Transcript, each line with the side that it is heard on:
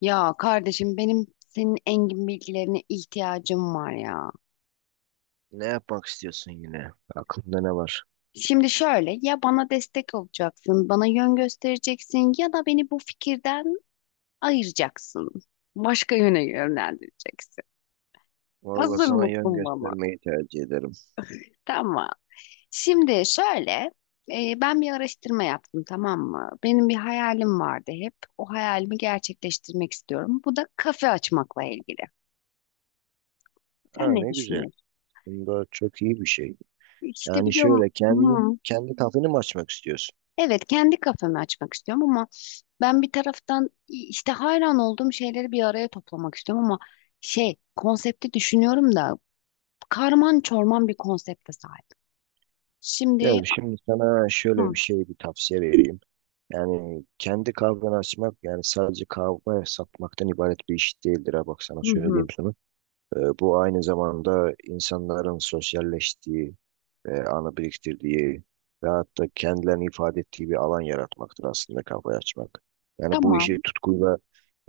left: Ya kardeşim benim senin engin bilgilerine ihtiyacım var ya.
right: Ne yapmak istiyorsun yine? Aklında ne var?
left: Şimdi şöyle ya bana destek olacaksın, bana yön göstereceksin ya da beni bu fikirden ayıracaksın. Başka yöne yönlendireceksin.
right: Vallahi
left: Hazır
right: sana yön
left: mısın bana?
right: göstermeyi tercih ederim.
left: Tamam. Şimdi şöyle ben bir araştırma yaptım, tamam mı? Benim bir hayalim vardı hep. O hayalimi gerçekleştirmek istiyorum. Bu da kafe açmakla ilgili. Sen
right: Aa
left: ne
right: ne güzel.
left: düşünüyorsun?
right: Bunda çok iyi bir şey.
left: İşte
right: Yani
left: biliyorum.
right: şöyle kendi
left: Hı.
right: kendi kafeni mi açmak istiyorsun?
left: Evet, kendi kafemi açmak istiyorum ama ben bir taraftan işte hayran olduğum şeyleri bir araya toplamak istiyorum ama şey konsepti düşünüyorum da karman çorman bir konsepte sahip. Şimdi
right: Gel şimdi sana şöyle
left: hı,
right: bir şey bir tavsiye vereyim. Yani kendi kahveni açmak yani sadece kahve satmaktan ibaret bir iş değildir ha bak sana
left: hı,
right: söyleyeyim
left: hı,
right: sana. Bu aynı zamanda insanların sosyalleştiği, anı biriktirdiği ve hatta kendilerini ifade ettiği bir alan yaratmaktır aslında kafayı açmak. Yani bu
left: tamam
right: işi tutkuyla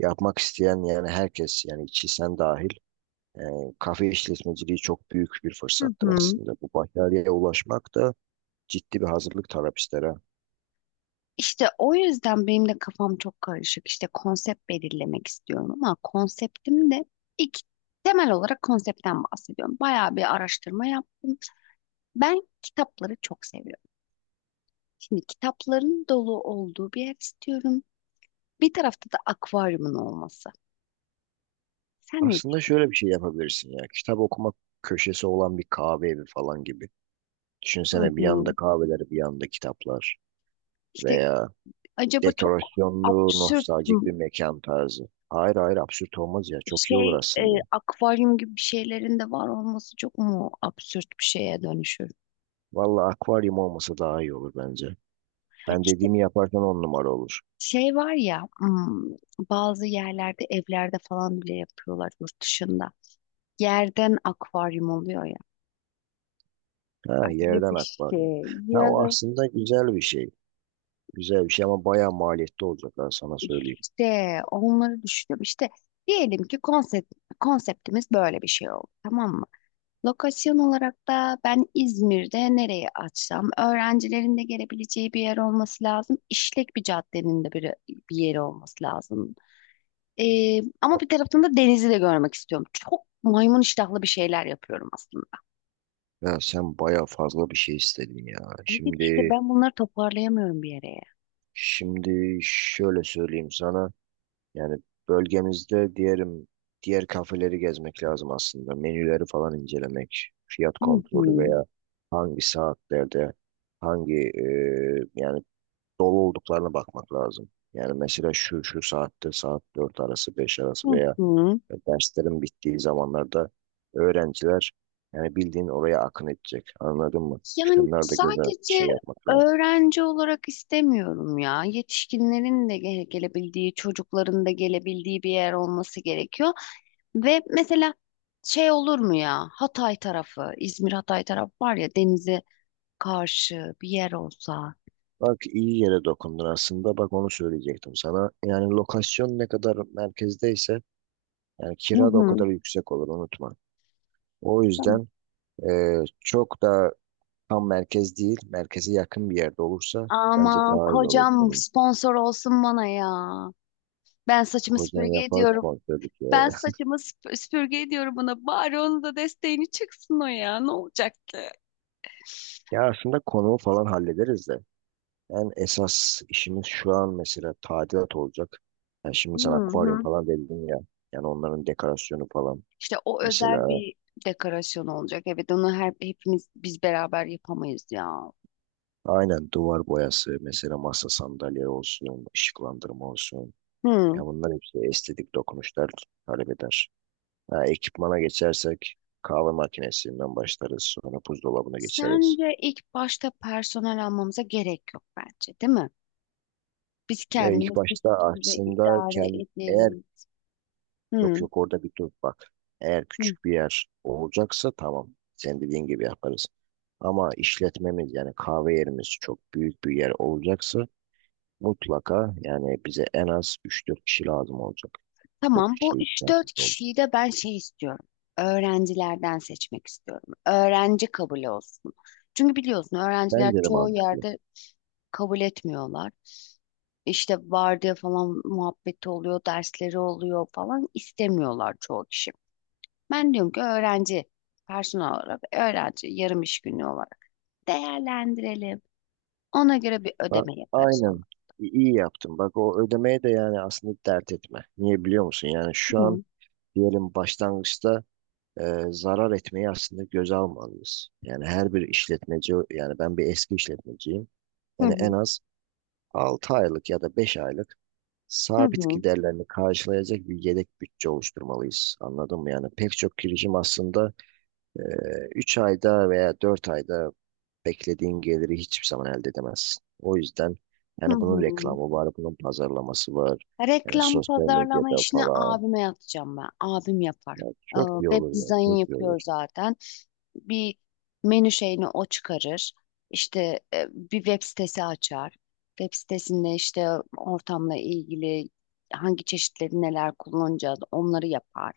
right: yapmak isteyen yani herkes yani içi sen dahil e, kafe işletmeciliği çok büyük bir
left: hı,
right: fırsattır
left: hı.
right: aslında. Bu başarıya ulaşmak da ciddi bir hazırlık talep ister ha.
left: İşte o yüzden benim de kafam çok karışık. İşte konsept belirlemek istiyorum ama konseptim de ilk temel olarak konseptten bahsediyorum. Bayağı bir araştırma yaptım. Ben kitapları çok seviyorum. Şimdi kitapların dolu olduğu bir ev istiyorum. Bir tarafta da akvaryumun olması. Sen ne
right: Aslında
left: diyorsun?
right: şöyle bir şey yapabilirsin ya. Kitap okuma köşesi olan bir kahve evi falan gibi.
left: Hı
right: Düşünsene bir yanda
left: hı.
right: kahveler, bir yanda kitaplar
left: İşte
right: veya
left: acaba çok
right: dekorasyonlu,
left: absürt
right: nostaljik
left: mü-
right: bir mekan tarzı. Hayır hayır absürt olmaz ya. Çok iyi olur
left: şey
right: aslında.
left: akvaryum gibi bir şeylerin de var olması çok mu absürt bir şeye dönüşür?
right: Vallahi akvaryum olması daha iyi olur bence. Ben
left: İşte
right: dediğimi yaparsan on numara olur.
left: şey var ya, bazı yerlerde evlerde falan bile yapıyorlar yurt dışında. Yerden akvaryum oluyor ya.
right: Ha
left: Öyle
right: yerden
left: bir
right: akvaryum.
left: şey.
right: Ha
left: Ya
right: o
left: da
right: aslında güzel bir şey. Güzel bir şey ama bayağı maliyetli olacak ben sana söyleyeyim.
left: işte onları düşünüyorum. İşte diyelim ki konsept, konseptimiz böyle bir şey oldu. Tamam mı? Lokasyon olarak da ben İzmir'de nereye açsam, öğrencilerin de gelebileceği bir yer olması lazım. İşlek bir caddenin de bir yeri olması lazım. Ama bir taraftan da denizi de görmek istiyorum. Çok maymun iştahlı bir şeyler yapıyorum aslında.
right: Ya sen bayağı fazla bir şey istedin ya.
left: Evet işte
right: Şimdi
left: ben bunları toparlayamıyorum bir yere.
right: şimdi şöyle söyleyeyim sana. Yani bölgemizde diyelim diğer kafeleri gezmek lazım aslında. Menüleri falan incelemek, fiyat
left: Hı hı.
right: kontrolü veya hangi saatlerde hangi yani dolu olduklarına bakmak lazım. Yani mesela şu saatte saat 4 arası 5
left: Hı
right: arası veya
left: hı.
right: derslerin bittiği zamanlarda öğrenciler yani bildiğin oraya akın edecek. Anladın mı?
left: Yani
right: Şunlar da göze
left: sadece
right: şey yapmak lazım.
left: öğrenci olarak istemiyorum ya. Yetişkinlerin de gelebildiği, çocukların da gelebildiği bir yer olması gerekiyor. Ve mesela şey olur mu ya, Hatay tarafı, İzmir Hatay tarafı var ya, denize karşı bir yer olsa.
right: Bak iyi yere dokundun aslında. Bak onu söyleyecektim sana. Yani lokasyon ne kadar merkezdeyse yani
left: Hı
right: kira da o
left: hı.
right: kadar yüksek olur unutma. O
left: Tamam.
right: yüzden çok da tam merkez değil, merkeze yakın bir yerde olursa bence
left: Aman
right: daha iyi olur.
left: kocam
right: Yani
left: sponsor olsun bana ya. Ben saçımı
right: Kozan
left: süpürge
right: yapar
left: ediyorum.
right: dedik ya.
left: Ben saçımı süpürge ediyorum bana. Bari onun da desteğini çıksın o ya. Ne olacak ki?
right: Ya aslında konuğu falan hallederiz de. Yani esas işimiz şu an mesela tadilat olacak. Yani şimdi
left: Hı
right: sana akvaryum
left: hı.
right: falan dedim ya. Yani onların dekorasyonu falan.
left: İşte o özel
right: Mesela
left: bir dekorasyon olacak. Evet onu her, hepimiz biz beraber yapamayız ya.
right: aynen duvar boyası mesela masa sandalye olsun, ışıklandırma olsun.
left: Hı.
right: Ya bunlar hepsi estetik dokunuşlar talep eder. Ha, ekipmana geçersek kahve makinesinden başlarız. Sonra buzdolabına geçeriz.
left: Sence ilk başta personel almamıza gerek yok bence, değil mi? Biz
right: Ya ilk
left: kendimiz bir
right: başta
left: süre
right: aslında
left: idare
right: eğer
left: ederiz.
right: yok
left: Hı,
right: yok orada bir dur bak. Eğer
left: hı.
right: küçük bir yer olacaksa tamam. Sen dediğin gibi yaparız. Ama işletmemiz yani kahve yerimiz çok büyük bir yer olacaksa mutlaka yani bize en az üç dört kişi lazım olacak. Böyle
left: Tamam,
right: bir
left: bu
right: şey
left: üç dört
right: ihtiyacımız oldu.
left: kişiyi de ben şey istiyorum. Öğrencilerden seçmek istiyorum. Öğrenci kabul olsun. Çünkü biliyorsun öğrenciler
right: Bence de
left: çoğu
right: mantıklı.
left: yerde kabul etmiyorlar. İşte vardiya falan muhabbeti oluyor, dersleri oluyor falan istemiyorlar çoğu kişi. Ben diyorum ki öğrenci, personel olarak öğrenci yarım iş günü olarak değerlendirelim. Ona göre bir
right: Ha,
left: ödeme yaparız ona.
right: aynen. İyi yaptın. Bak o ödemeye de yani aslında dert etme. Niye biliyor musun? Yani şu an
left: Hı
right: diyelim başlangıçta e, zarar etmeyi aslında göze almalıyız. Yani her bir işletmeci, yani ben bir eski işletmeciyim.
left: hı
right: Yani en
left: hı
right: az 6 aylık ya da 5 aylık
left: hı
right: sabit
left: hı.
right: giderlerini karşılayacak bir yedek bütçe oluşturmalıyız. Anladın mı? Yani pek çok girişim aslında 3 ayda veya 4 ayda beklediğin geliri hiçbir zaman elde edemezsin. O yüzden
left: Hı
right: yani bunun
left: hı.
right: reklamı var, bunun pazarlaması var. Yani
left: Reklam
right: sosyal
left: pazarlama
right: medyada
left: işini
right: falan.
left: abime yatacağım ben. Abim yapar.
right: Ya
left: Ee,
right: çok iyi
left: web
right: olur ya,
left: dizayn
right: çok iyi
left: yapıyor
right: olur.
left: zaten. Bir menü şeyini o çıkarır. İşte bir web sitesi açar. Web sitesinde işte ortamla ilgili hangi çeşitleri neler kullanacağız onları yapar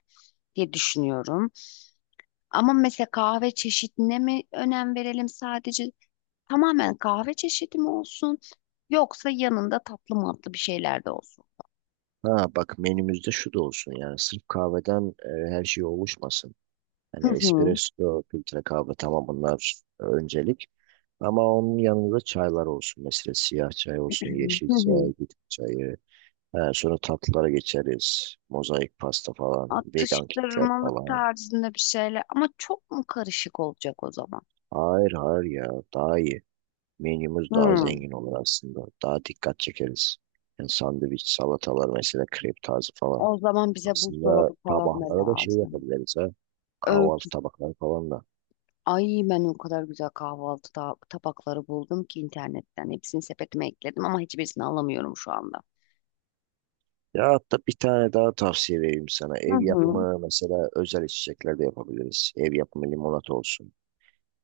left: diye düşünüyorum. Ama mesela kahve çeşidine mi önem verelim sadece? Tamamen kahve çeşidi mi olsun? Yoksa yanında tatlı matlı bir şeyler de olsun.
right: Ha bak menümüzde şu da olsun yani sırf kahveden her şey oluşmasın.
left: Hı
right: Hani
left: hı.
right: espresso, filtre kahve tamam bunlar öncelik. Ama onun yanında çaylar olsun. Mesela siyah çay olsun, yeşil
left: Hı
right: çay,
left: hı.
right: bitki çayı. He, sonra tatlılara geçeriz. Mozaik pasta falan. Vegan kitler
left: Atıştırmalık
right: falan.
left: tarzında bir şeyler. Ama çok mu karışık olacak o zaman?
right: Hayır hayır ya. Daha iyi. Menümüz daha
left: Hı.
right: zengin olur aslında. Daha dikkat çekeriz. Yani sandviç, salatalar mesela krep tarzı falan.
left: O zaman bize
right: Aslında
left: buzdolabı falan da
right: tabaklara da şey
left: lazım.
right: yapabiliriz ha. Kahvaltı
left: Öğüt.
right: tabakları falan da.
left: Ay, ben o kadar güzel kahvaltı tabakları buldum ki internetten. Hepsini sepetime ekledim ama hiçbirisini alamıyorum şu anda.
right: Ya hatta bir tane daha tavsiye vereyim sana.
left: Hı
right: Ev
left: hı.
right: yapımı mesela özel içecekler de yapabiliriz. Ev yapımı limonata olsun.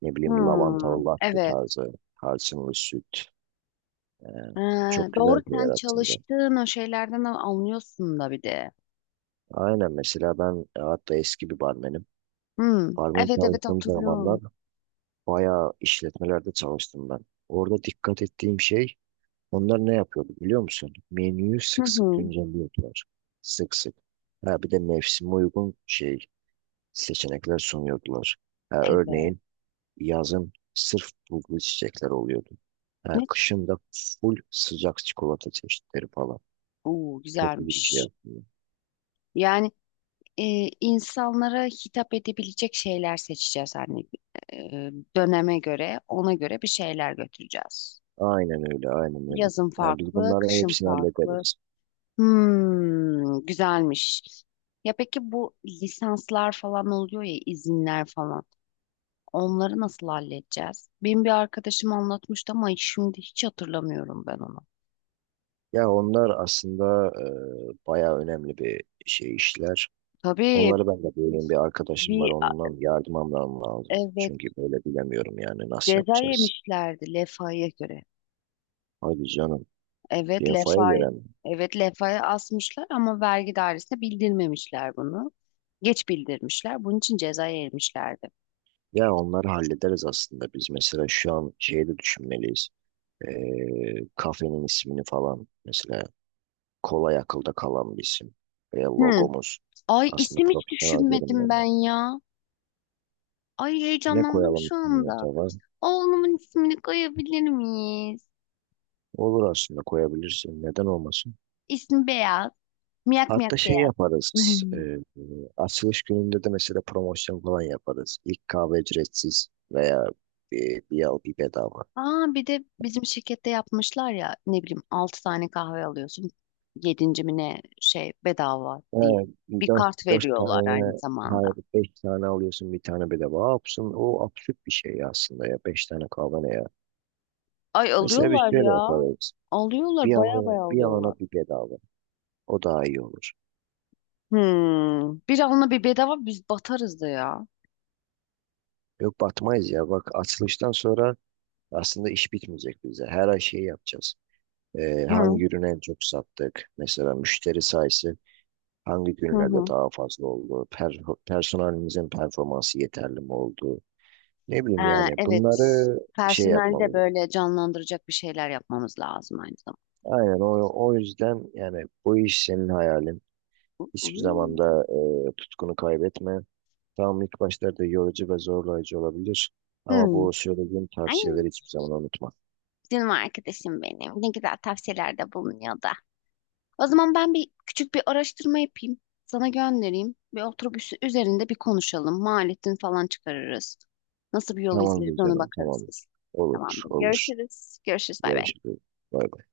right: Ne
left: Hı.
right: bileyim lavantalı latte
left: Evet.
right: tarzı. Tarçınlı süt. Ee,
left: Ee,
right: Çok
left: doğru
right: güzel şeyler
left: sen
right: aslında.
left: çalıştığın o şeylerden anlıyorsun da bir de.
right: Aynen mesela ben hatta eski bir barmenim.
left: Hı.
right: Barmen
left: Evet, evet
right: çalıştığım zamanlar
left: hatırlıyorum.
right: bayağı işletmelerde çalıştım ben. Orada dikkat ettiğim şey onlar ne yapıyordu biliyor musun? Menüyü
left: Hı
right: sık sık
left: hı.
right: güncelliyordular. Sık sık. Ha, bir de mevsime uygun seçenekler sunuyordular. Ha,
left: Evet.
right: örneğin yazın sırf bulgur çiçekler oluyordu. Ha,
left: Ne?
right: kışın da full sıcak çikolata çeşitleri falan.
left: Oo,
right: Çok iyi bir şey
left: güzelmiş.
right: aslında.
left: Yani e, insanlara hitap edebilecek şeyler seçeceğiz, hani e, döneme göre, ona göre bir şeyler götüreceğiz.
right: Aynen öyle, aynen öyle.
left: Yazın
right: Yani biz
left: farklı,
right: bunların
left: kışın
right: hepsini
left: farklı.
right: hallederiz.
left: Hmm, güzelmiş. Ya peki bu lisanslar falan oluyor ya, izinler falan. Onları nasıl halledeceğiz? Benim bir arkadaşım anlatmıştı ama şimdi hiç hatırlamıyorum ben onu.
right: Ya onlar aslında bayağı önemli bir şey işler.
left: Tabii
right: Onları ben de böyle bir arkadaşım var,
left: bir,
right: onunla bir yardım almam lazım.
left: evet,
right: Çünkü böyle bilemiyorum yani nasıl
left: ceza
right: yapacağız.
left: yemişlerdi Lefa'ya göre.
right: Hadi canım,
left: Evet,
right: DFA'ya
left: Lefa'yı,
right: göre mi?
left: evet Lefa'ya asmışlar ama vergi dairesine bildirmemişler bunu. Geç bildirmişler. Bunun için ceza yemişlerdi.
right: Ya onları hallederiz aslında. Biz mesela şu an şeyi de düşünmeliyiz. E, kafenin ismini falan mesela kolay akılda kalan bir isim. Veya
left: Hmm.
right: logomuz
left: Ay
right: aslında
left: isim hiç
right: profesyonel
left: düşünmedim
right: görünmeli.
left: ben ya. Ay
right: Ne
left: heyecanlandım
right: koyalım
left: şu
right: üstüne
left: anda.
right: acaba?
left: Oğlumun ismini koyabilir miyiz?
right: Olur aslında koyabilirsin. Neden olmasın?
left: İsmi Beyaz. Miyak miyak
right: Hatta şey
left: Beyaz.
right: yaparız. Açılış gününde de mesela promosyon falan yaparız. İlk kahve ücretsiz veya bir al bir bedava.
left: Aa bir de bizim şirkette yapmışlar ya, ne bileyim 6 tane kahve alıyorsun. 7. mi ne şey bedava diye.
right: Evet,
left: Bir
right: dört,
left: kart
right: dört
left: veriyorlar aynı
right: tane
left: zamanda.
right: hayır beş tane alıyorsun bir tane bedava. Absın, o absürt bir şey aslında ya. Beş tane kahve ne ya?
left: Ay
right: Mesela biz
left: alıyorlar
right: şöyle
left: ya.
right: yaparız.
left: Alıyorlar
right: Bir
left: baya
right: alana
left: baya
right: bir,
left: alıyorlar.
right: alana bir bedava. O daha iyi olur.
left: Hmm. Bir alına bir bedava biz batarız da ya.
right: Yok batmayız ya. Bak açılıştan sonra aslında iş bitmeyecek bize. Her ay şey yapacağız.
left: Hı
right: Hangi ürünü en çok sattık? Mesela müşteri sayısı hangi
left: hı
right: günlerde
left: hı.
right: daha fazla oldu? Personelimizin performansı yeterli mi oldu? Ne bileyim
left: Ha,
right: yani
left: evet.
right: bunları şey
left: Personeli de
right: yapmalıyız.
left: böyle canlandıracak bir şeyler yapmamız lazım aynı zamanda.
right: Aynen o yüzden yani bu iş senin hayalin. Hiçbir zaman da tutkunu kaybetme. Tamam ilk başlarda yorucu ve zorlayıcı olabilir.
left: Hı.
right: Ama
left: Hı.
right: bu söylediğim
left: Ay
right: tavsiyeleri hiçbir zaman unutma.
left: canım arkadaşım benim. Ne güzel tavsiyelerde bulunuyordu. O zaman ben bir küçük bir araştırma yapayım. Sana göndereyim. Bir otobüsü üzerinde bir konuşalım. Maliyetini falan çıkarırız. Nasıl bir yol
right: Tamamdır
left: izleriz ona
right: canım,
left: bakarız biz.
right: tamamdır. Olur,
left: Tamamdır.
right: olur.
left: Görüşürüz. Görüşürüz. Bay bay.
right: Görüşürüz. Bay bay.